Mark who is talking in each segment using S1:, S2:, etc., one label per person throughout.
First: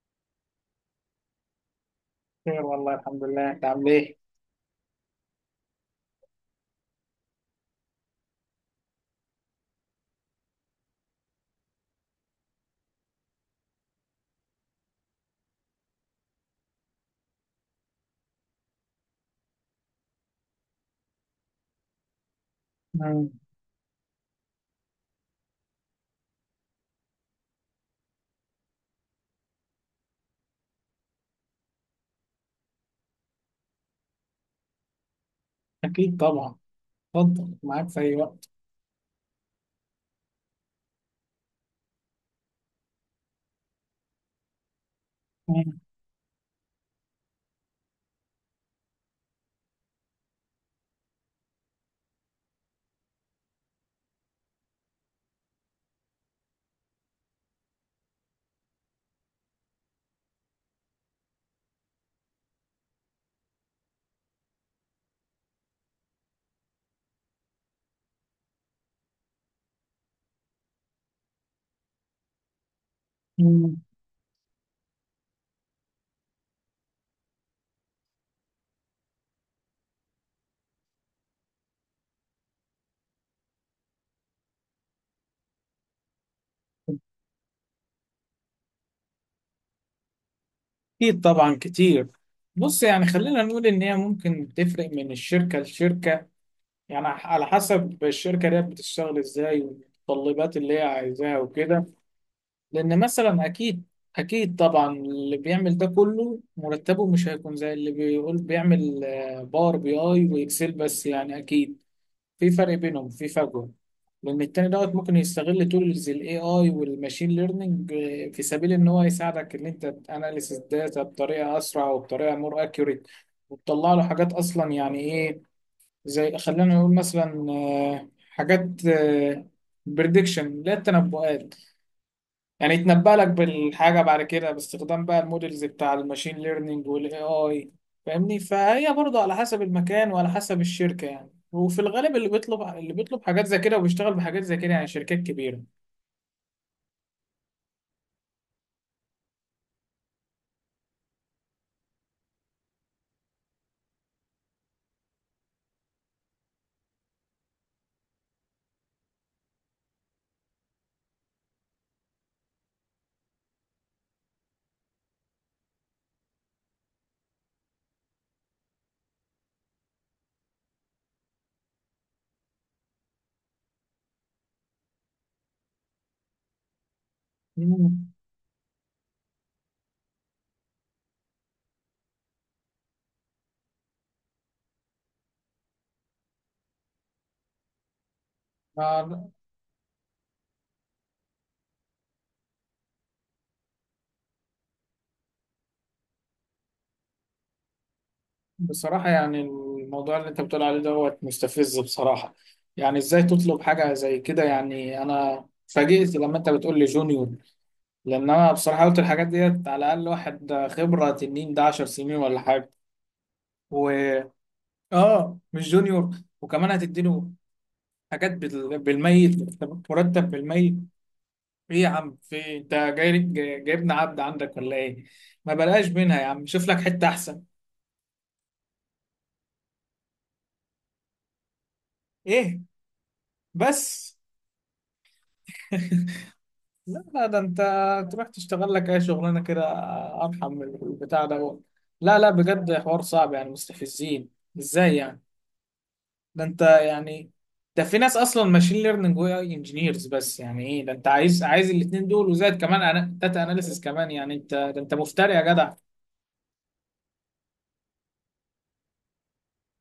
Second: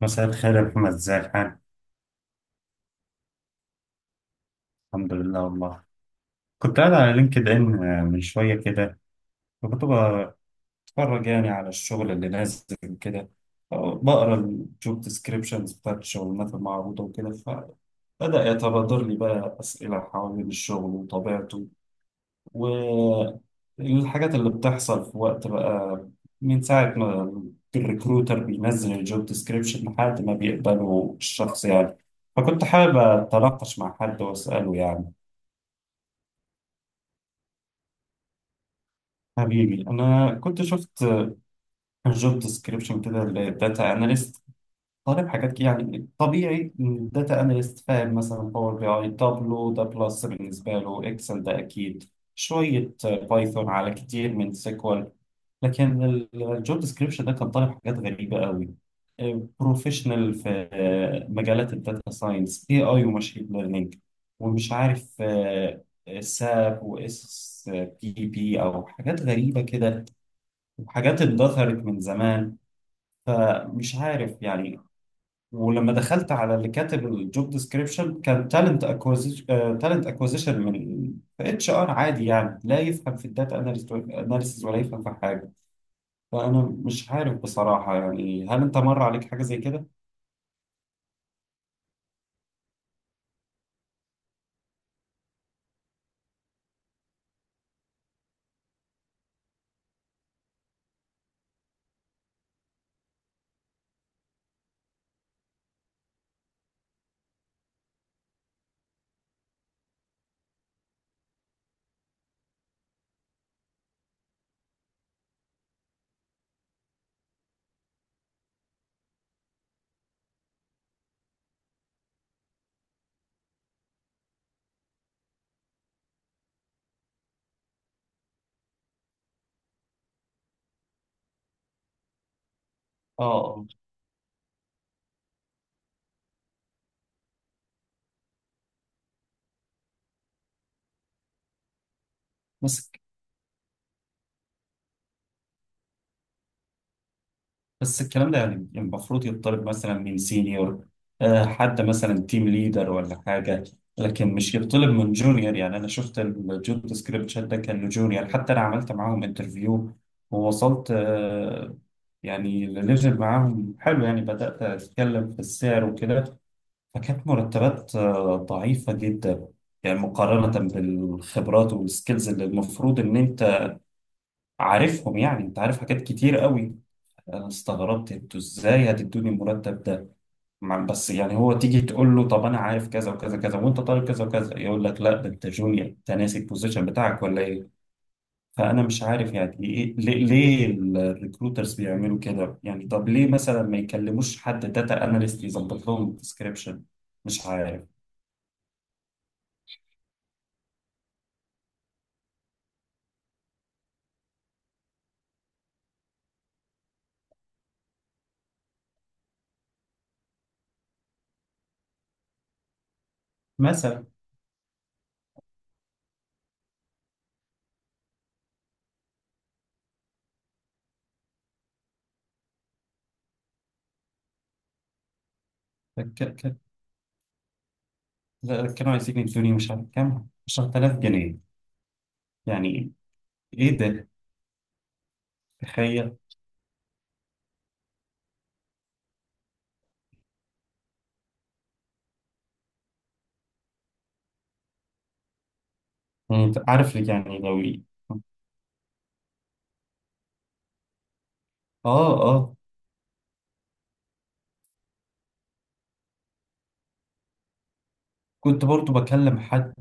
S1: مساء الخير يا محمد، ازي الحال؟
S2: خير والله، الحمد لله، انت عامل ايه؟
S1: الحمد لله والله. كنت قاعد على لينكد ان من شوية كده، فكنت بتفرج يعني على الشغل اللي نازل كده، بقرا الجوب ديسكريبشنز بتاعت الشغلانات المعروضة وكده. فبدأ يتبادر لي بقى أسئلة حوالين الشغل وطبيعته
S2: مم.
S1: والحاجات اللي بتحصل في وقت بقى من ساعة ما الريكروتر بينزل الجوب ديسكريبشن لحد ما بيقبله الشخص يعني. فكنت حابب أتناقش مع حد وأسأله يعني.
S2: اكيد طبعا، اتفضل معاك في اي وقت.
S1: حبيبي انا كنت شفت جوب ديسكريبشن كده للداتا اناليست، طالب حاجات كده،
S2: مم.
S1: يعني طبيعي الداتا اناليست فاهم مثلا باور بي اي، تابلو ده بلس، بالنسبه له اكسل ده اكيد، شويه بايثون على كتير من سيكوال. لكن الجوب ديسكريبشن ده كان طالب حاجات غريبه قوي، بروفيشنال في مجالات الداتا ساينس، اي اي وماشين ليرنينج، ومش عارف ساب واس بي بي او، حاجات غريبه كده وحاجات اتدثرت من زمان،
S2: مم.
S1: فمش عارف يعني. ولما دخلت على اللي كاتب الجوب ديسكريبشن كان تالنت اكوزيشن من اتش ار عادي يعني، لا يفهم في الداتا اناليسيز ولا يفهم في حاجه. فانا مش عارف بصراحه يعني، هل انت مر عليك حاجه زي كده؟
S2: اكيد طبعا كتير. بص يعني خلينا نقول ان هي ممكن تفرق من الشركه لشركه، يعني على حسب الشركه دي بتشتغل ازاي والمتطلبات اللي هي عايزاها وكده. لان مثلا اكيد اكيد طبعا اللي بيعمل ده كله مرتبه مش هيكون زي اللي بيقول بيعمل باور بي اي واكسل بس، يعني اكيد في فرق بينهم، في فجوه. لان التاني دوت ممكن يستغل تولز الاي اي والماشين ليرنينج في سبيل ان هو يساعدك ان انت تاناليس الداتا بطريقه اسرع وبطريقه مور اكيوريت، وتطلع له حاجات اصلا يعني ايه، زي خلينا نقول مثلا حاجات بريدكشن، لا التنبؤات، يعني يتنبأ
S1: اه
S2: لك
S1: آه.
S2: بالحاجة بعد كده باستخدام بقى المودلز بتاع الماشين ليرنينج والاي اي. فاهمني؟ فهي برضه على حسب المكان وعلى حسب الشركة يعني، وفي الغالب اللي بيطلب
S1: بس
S2: اللي بيطلب حاجات زي كده وبيشتغل بحاجات زي كده، يعني شركات كبيرة.
S1: بس الكلام ده يعني المفروض يطلب مثلا من سينيور، حد مثلا تيم ليدر ولا حاجة. لكن مش يطلب من جونيور، يعني أنا شفت الجوب ديسكريبشن ده كان لجونيور. حتى أنا عملت معاهم انترفيو ووصلت يعني لليفل معاهم حلو، يعني بدأت أتكلم في السعر وكده. فكانت مرتبات ضعيفة جدا، يعني مقارنة بالخبرات والسكيلز اللي المفروض إن أنت عارفهم. يعني أنت عارف حاجات كتير قوي، انا
S2: مم.
S1: استغربت انتوا ازاي هتدوني المرتب ده. بس يعني هو تيجي تقول له طب انا عارف كذا وكذا كذا وانت طالب كذا وكذا، يقول لك لا ده انت جونيور، انت ناسي البوزيشن بتاعك ولا ايه. فانا مش
S2: ما-
S1: عارف يعني ايه، ليه الريكروترز بيعملوا كده؟ يعني طب ليه مثلا ما يكلموش حد داتا اناليست يظبط لهم الديسكريبشن؟ مش عارف
S2: بصراحة يعني الموضوع اللي انت بتقول عليه دوت مستفز بصراحة. يعني ازاي تطلب حاجة زي كده؟ يعني انا فاجئت لما انت بتقول لي جونيور. لان انا بصراحة قلت الحاجات ديت على الاقل واحد خبرة تنين، ده 10 سنين ولا حاجة و...
S1: مثلا.
S2: اه مش جونيور. وكمان هتديله حاجات بالميت، مرتب بالميت. ايه يا عم؟ في انت جايبنا عبد عندك ولا ايه؟ ما بلاش منها يا
S1: ك-
S2: عم،
S1: ك-
S2: شوف لك حتة احسن.
S1: كانوا عايزين يدوني مش عارف كام 10000 جنيه.
S2: ايه
S1: يعني ايه ده؟
S2: بس.
S1: تخيل.
S2: لا لا ده انت تروح تشتغل لك اي شغلانه كده ارحم من البتاع ده. لا لا بجد حوار صعب يعني، مستفزين. ازاي يعني؟ ده
S1: انت
S2: انت
S1: عارف
S2: يعني،
S1: يعني لو
S2: ده في ناس اصلا ماشين ليرنينج واي انجينيرز بس، يعني ايه ده، انت عايز الاثنين
S1: اه
S2: دول
S1: اه
S2: وزائد كمان داتا اناليسيس كمان؟ يعني انت ده، انت مفتري يا جدع.
S1: كنت برضو بكلم حد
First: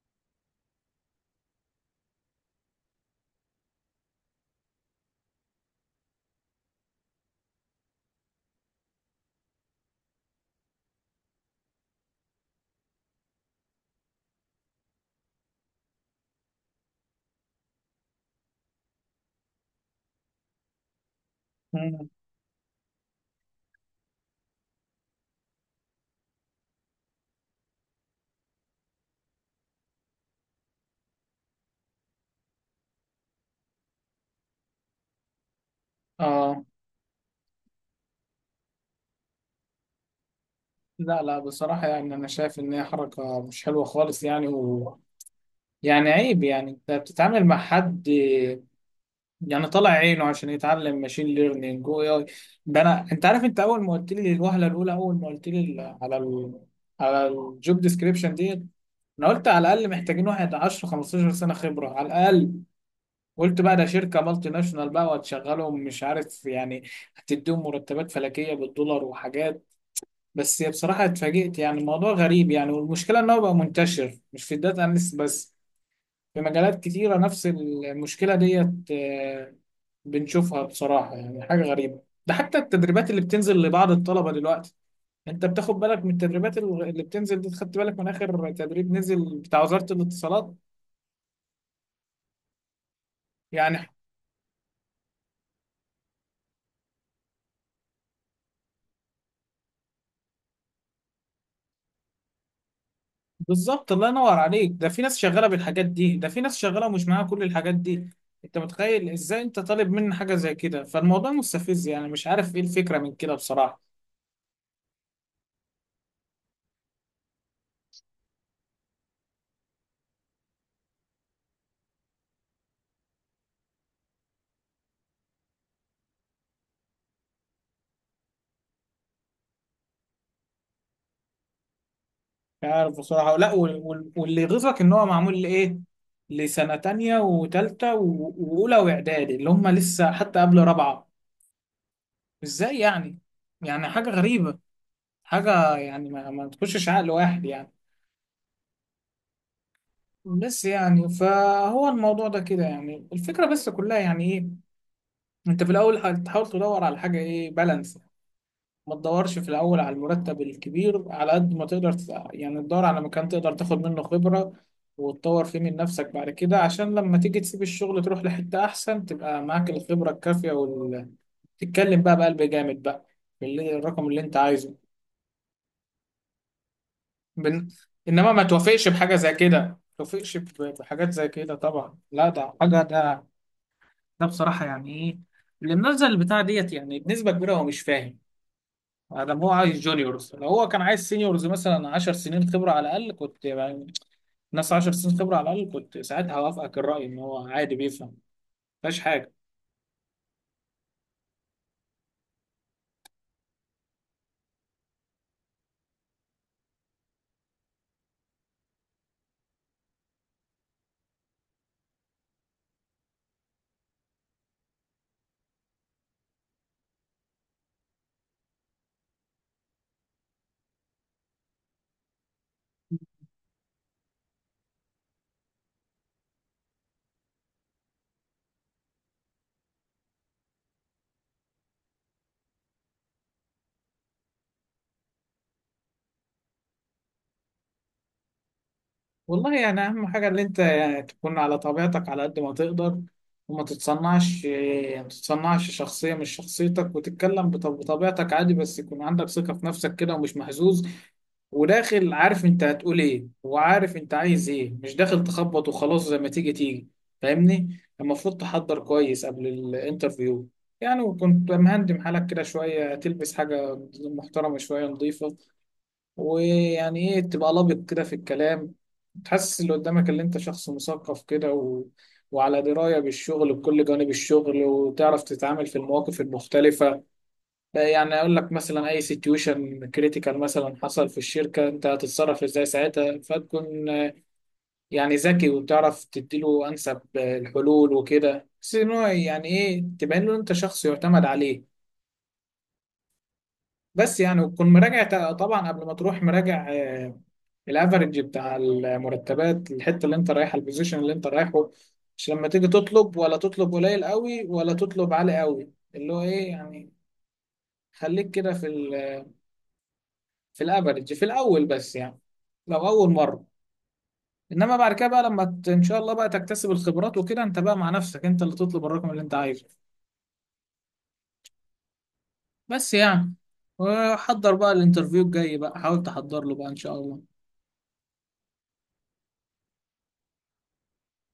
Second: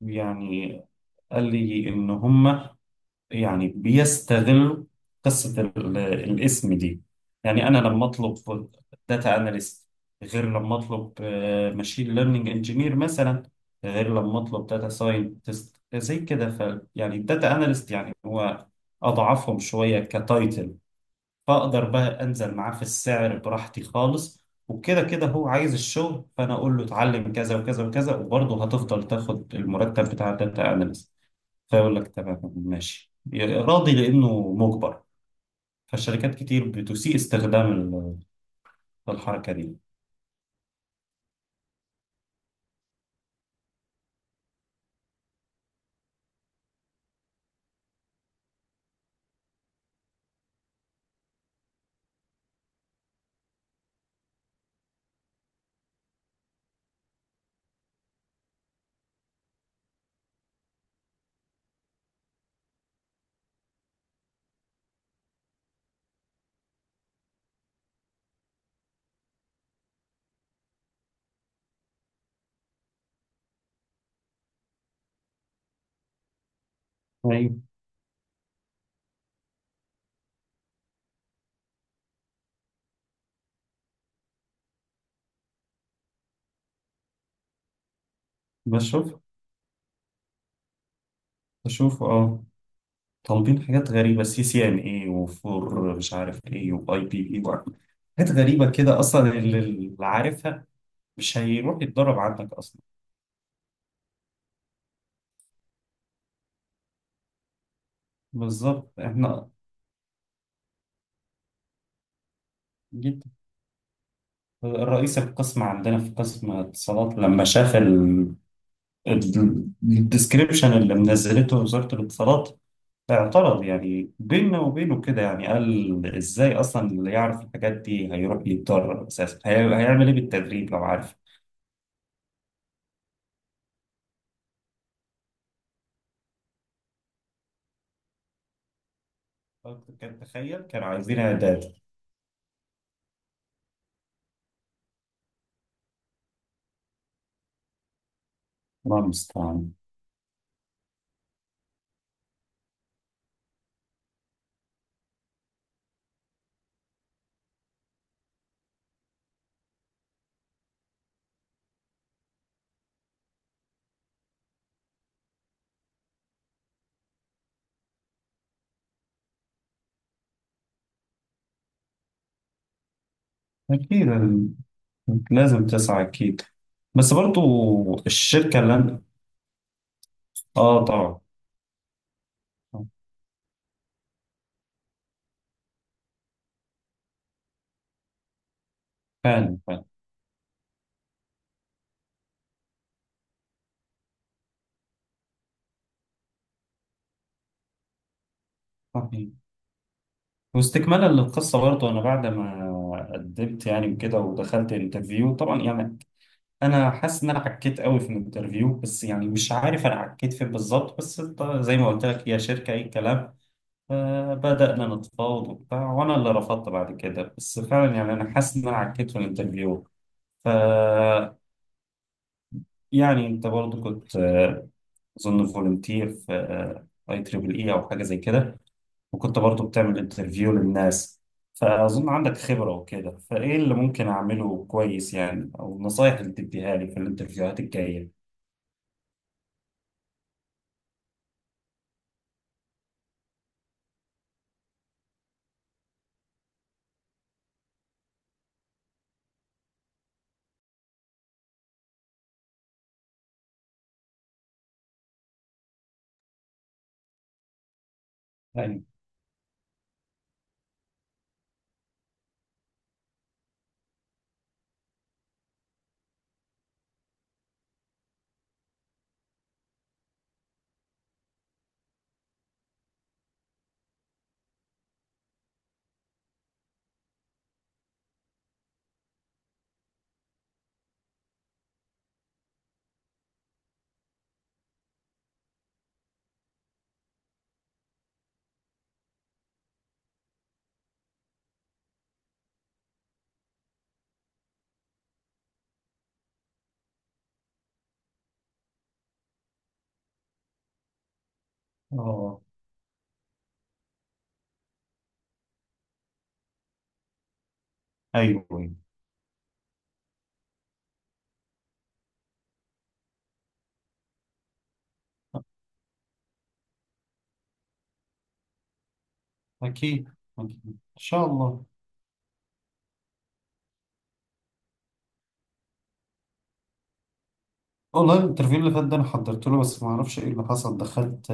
S1: يعني، قال لي إن هما يعني بيستغلوا قصة الاسم دي. يعني أنا لما أطلب داتا أناليست غير لما أطلب ماشين ليرنينج انجينير مثلا، غير لما أطلب داتا ساينتست زي كده. ف يعني الداتا أناليست يعني هو أضعفهم شوية كتايتل، فاقدر
S2: مم.
S1: بقى انزل معاه في السعر براحتي خالص، وكده كده هو عايز الشغل فانا اقول له اتعلم كذا وكذا وكذا، وبرضه هتفضل تاخد المرتب بتاع الداتا اناليست. فيقول لك تمام ماشي، راضي لانه مجبر. فالشركات
S2: اه.
S1: كتير بتسيء استخدام الحركه دي.
S2: لا لا بصراحة يعني انا شايف ان هي حركة مش حلوة خالص يعني يعني عيب، يعني انت بتتعامل مع حد يعني طالع عينه عشان يتعلم ماشين ليرنينج واي اي. ده انا، انت عارف، انت اول ما قلت لي الوهله الاولى، اول ما قلت لي على الجوب ديسكريبشن ديت، انا قلت على الاقل محتاجين واحد 10 15 سنه خبره على الاقل. قلت بقى ده شركه مالتي ناشونال بقى وهتشغلهم مش عارف يعني هتديهم مرتبات فلكيه بالدولار وحاجات، بس بصراحه اتفاجئت يعني. الموضوع غريب يعني، والمشكله ان هو بقى منتشر مش في الداتا اناليست بس، في مجالات كتيرة نفس
S1: ايوه.
S2: المشكلة ديت بنشوفها بصراحة. يعني حاجة غريبة، ده حتى التدريبات اللي بتنزل لبعض الطلبة دلوقتي. انت بتاخد بالك من التدريبات اللي بتنزل دي؟ خدت بالك من اخر تدريب
S1: بشوف
S2: نزل بتاع وزارة الاتصالات؟
S1: بشوف طالبين
S2: يعني
S1: حاجات غريبه، سي سي ان اي وفور مش عارف ايه واي بي بي، حاجات غريبه كده، اصلا اللي عارفها مش هيروح يتدرب عندك اصلا.
S2: بالظبط، الله ينور عليك، ده في ناس شغالة بالحاجات دي، ده في ناس شغالة ومش معاها كل الحاجات دي. انت
S1: بالظبط،
S2: متخيل ازاي
S1: احنا
S2: انت طالب مني حاجة زي كده؟ فالموضوع مستفز يعني، مش عارف ايه الفكرة من
S1: جدا.
S2: كده بصراحة.
S1: الرئيس القسم عندنا في قسم الاتصالات لما شاف الديسكريبشن اللي منزلته وزارة الاتصالات اعترض. يعني بيننا وبينه كده، يعني قال ازاي اصلا اللي يعرف الحاجات دي هيروح يتدرب؟ اساسا هيعمل ايه بالتدريب لو عارف؟
S2: مش عارف بصراحة. لا واللي يغيظك ان هو معمول لإيه؟ لسنة تانية وتالتة وأولى وإعدادي اللي هم
S1: قلت
S2: لسه
S1: كان
S2: حتى قبل
S1: تخيل كانوا
S2: رابعة.
S1: عايزين اعداد.
S2: إزاي يعني؟ يعني حاجة غريبة، حاجة يعني ما تخشش عقل واحد يعني.
S1: الله المستعان.
S2: بس يعني فهو الموضوع ده كده يعني. الفكرة بس كلها يعني إيه، أنت في الأول هتحاول تدور على حاجة إيه، بالانس. ما تدورش في الأول على المرتب الكبير، على قد ما تقدر يعني تدور على مكان تقدر تاخد منه خبرة وتطور فيه من نفسك، بعد كده عشان لما تيجي تسيب الشغل تروح لحتة أحسن تبقى معاك الخبرة الكافية تتكلم بقى بقلب جامد بقى الرقم
S1: اكيد
S2: اللي أنت عايزه.
S1: لازم تسعى اكيد. بس برضو
S2: بن... إنما ما
S1: الشركة اللي
S2: توافقش
S1: أنا-
S2: بحاجة زي كده، ما توافقش
S1: اه
S2: بحاجات
S1: طبعا.
S2: زي كده طبعا. لا ده حاجة ده، ده بصراحة يعني إيه، اللي منزل البتاع ديت يعني بنسبة كبيرة هو مش فاهم ادم. هو
S1: فعلا.
S2: عايز جونيورز، لو هو كان عايز سينيورز مثلا 10 سنين خبره على الاقل، كنت يعني ناس 10 سنين خبره على الاقل، كنت ساعتها هوافقك الراي ان هو عادي بيفهم، مفيهاش حاجه.
S1: فعلا. واستكمالا للقصة برضه، أنا بعد ما قدمت يعني كده ودخلت انترفيو طبعا، يعني أنا حاسس إن أنا عكيت قوي في الانترفيو، بس يعني مش عارف أنا عكيت فين بالظبط. بس إنت زي ما قلت لك هي شركة أي كلام. فبدأنا نتفاوض وبتاع، وأنا اللي رفضت بعد كده. بس فعلا يعني أنا حاسس إن أنا عكيت في الانترفيو. ف يعني أنت برضه كنت أظن فولunteer في أي تريبل إي أو حاجة زي كده، وكنت برضو بتعمل انترفيو للناس. فأظن عندك خبرة وكده، فإيه اللي ممكن أعمله كويس يعني؟ أو النصايح اللي تديها لي في الانترفيوهات الجاية؟
S2: والله يعني اهم حاجه ان انت يعني تكون على طبيعتك على قد ما تقدر، وما تتصنعش. ما تتصنعش شخصيه مش شخصيتك، وتتكلم بطبيعتك عادي، بس يكون عندك ثقه في نفسك كده ومش مهزوز، وداخل عارف انت هتقول ايه وعارف انت عايز ايه، مش داخل تخبط وخلاص زي ما تيجي تيجي. فاهمني؟ المفروض تحضر
S1: ايوه.
S2: كويس قبل الانترفيو يعني. وكنت مهندم حالك كده شوية، تلبس حاجة محترمة شوية نظيفة، ويعني ايه، تبقى لابق كده في الكلام، تحسس اللي قدامك اللي انت شخص مثقف كده وعلى دراية بالشغل بكل جوانب الشغل، وتعرف تتعامل في المواقف المختلفة. يعني اقول لك مثلا اي سيتويشن كريتيكال مثلا حصل في الشركه انت هتتصرف ازاي ساعتها، فتكون يعني ذكي، وتعرف تديله انسب الحلول وكده. بس ان هو يعني ايه، تبين له انت شخص يعتمد عليه. بس يعني وتكون مراجع طبعا قبل ما تروح، مراجع الافرج بتاع المرتبات، الحته اللي انت رايحها، البوزيشن اللي انت رايحه. مش
S1: اه
S2: لما تيجي تطلب ولا تطلب قليل قوي ولا تطلب عالي قوي، اللي هو ايه يعني، خليك
S1: ايوه
S2: كده في
S1: أيوة.
S2: ال في الافرج في الاول بس، يعني لو اول مره. انما بعد كده بقى ان شاء الله بقى تكتسب الخبرات وكده، انت بقى مع نفسك، انت اللي تطلب الرقم اللي انت عايزه.
S1: اكيد اكيد ان شاء الله.
S2: بس يعني وحضر بقى الانترفيو الجاي بقى، حاول تحضر له بقى ان شاء الله.
S1: والله الانترفيو اللي فات ده انا حضرت له، بس ما اعرفش ايه اللي حصل، دخلت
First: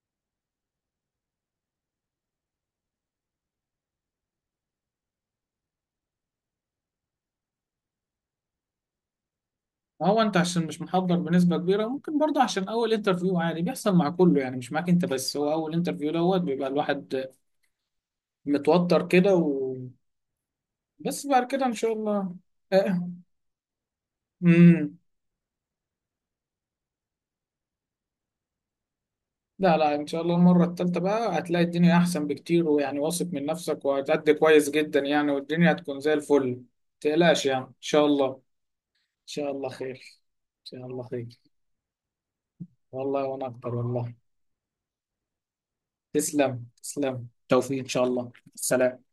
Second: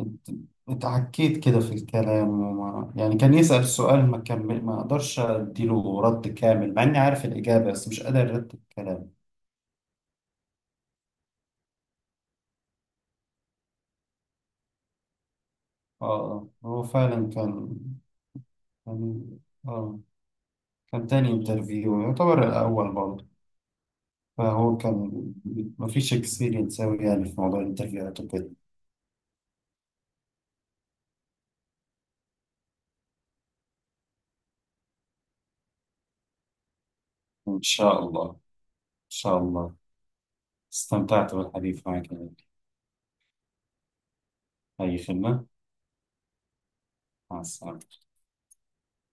S1: ات- اتعكيت كده في الكلام، وما يعني كان يسأل سؤال ما كمل، ما اقدرش اديله رد كامل مع اني عارف الاجابة، بس مش قادر ارد الكلام.
S2: ما هو انت عشان مش محضر بنسبه كبيره، ممكن برضه عشان اول انترفيو عادي بيحصل مع كله يعني، مش معاك انت بس، هو اول
S1: اه
S2: انترفيو دوت
S1: آه.
S2: بيبقى
S1: هو
S2: الواحد
S1: فعلا
S2: متوتر كده
S1: كان- اه كان
S2: بس
S1: تاني
S2: بعد كده ان شاء
S1: انترفيو
S2: الله.
S1: يعتبر الأول
S2: آه.
S1: برضه. فهو
S2: مم.
S1: كان مفيش اكسبيرينس أوي يعني في موضوع الانترفيوهات وكده.
S2: لا لا ان شاء الله المره الثالثه بقى هتلاقي الدنيا احسن بكتير، ويعني واثق من نفسك وهتأدي كويس جدا يعني، والدنيا هتكون زي الفل. متقلقش
S1: إن
S2: يعني، ان
S1: شاء
S2: شاء الله،
S1: الله إن
S2: ان
S1: شاء
S2: شاء الله
S1: الله.
S2: خير، ان شاء الله
S1: استمتعت
S2: خير.
S1: بالحديث معك يا غالي.
S2: والله وانا اكتر والله.
S1: أي خدمة.
S2: تسلم تسلم،
S1: مع
S2: توفيق
S1: السلامة
S2: ان شاء الله، سلام.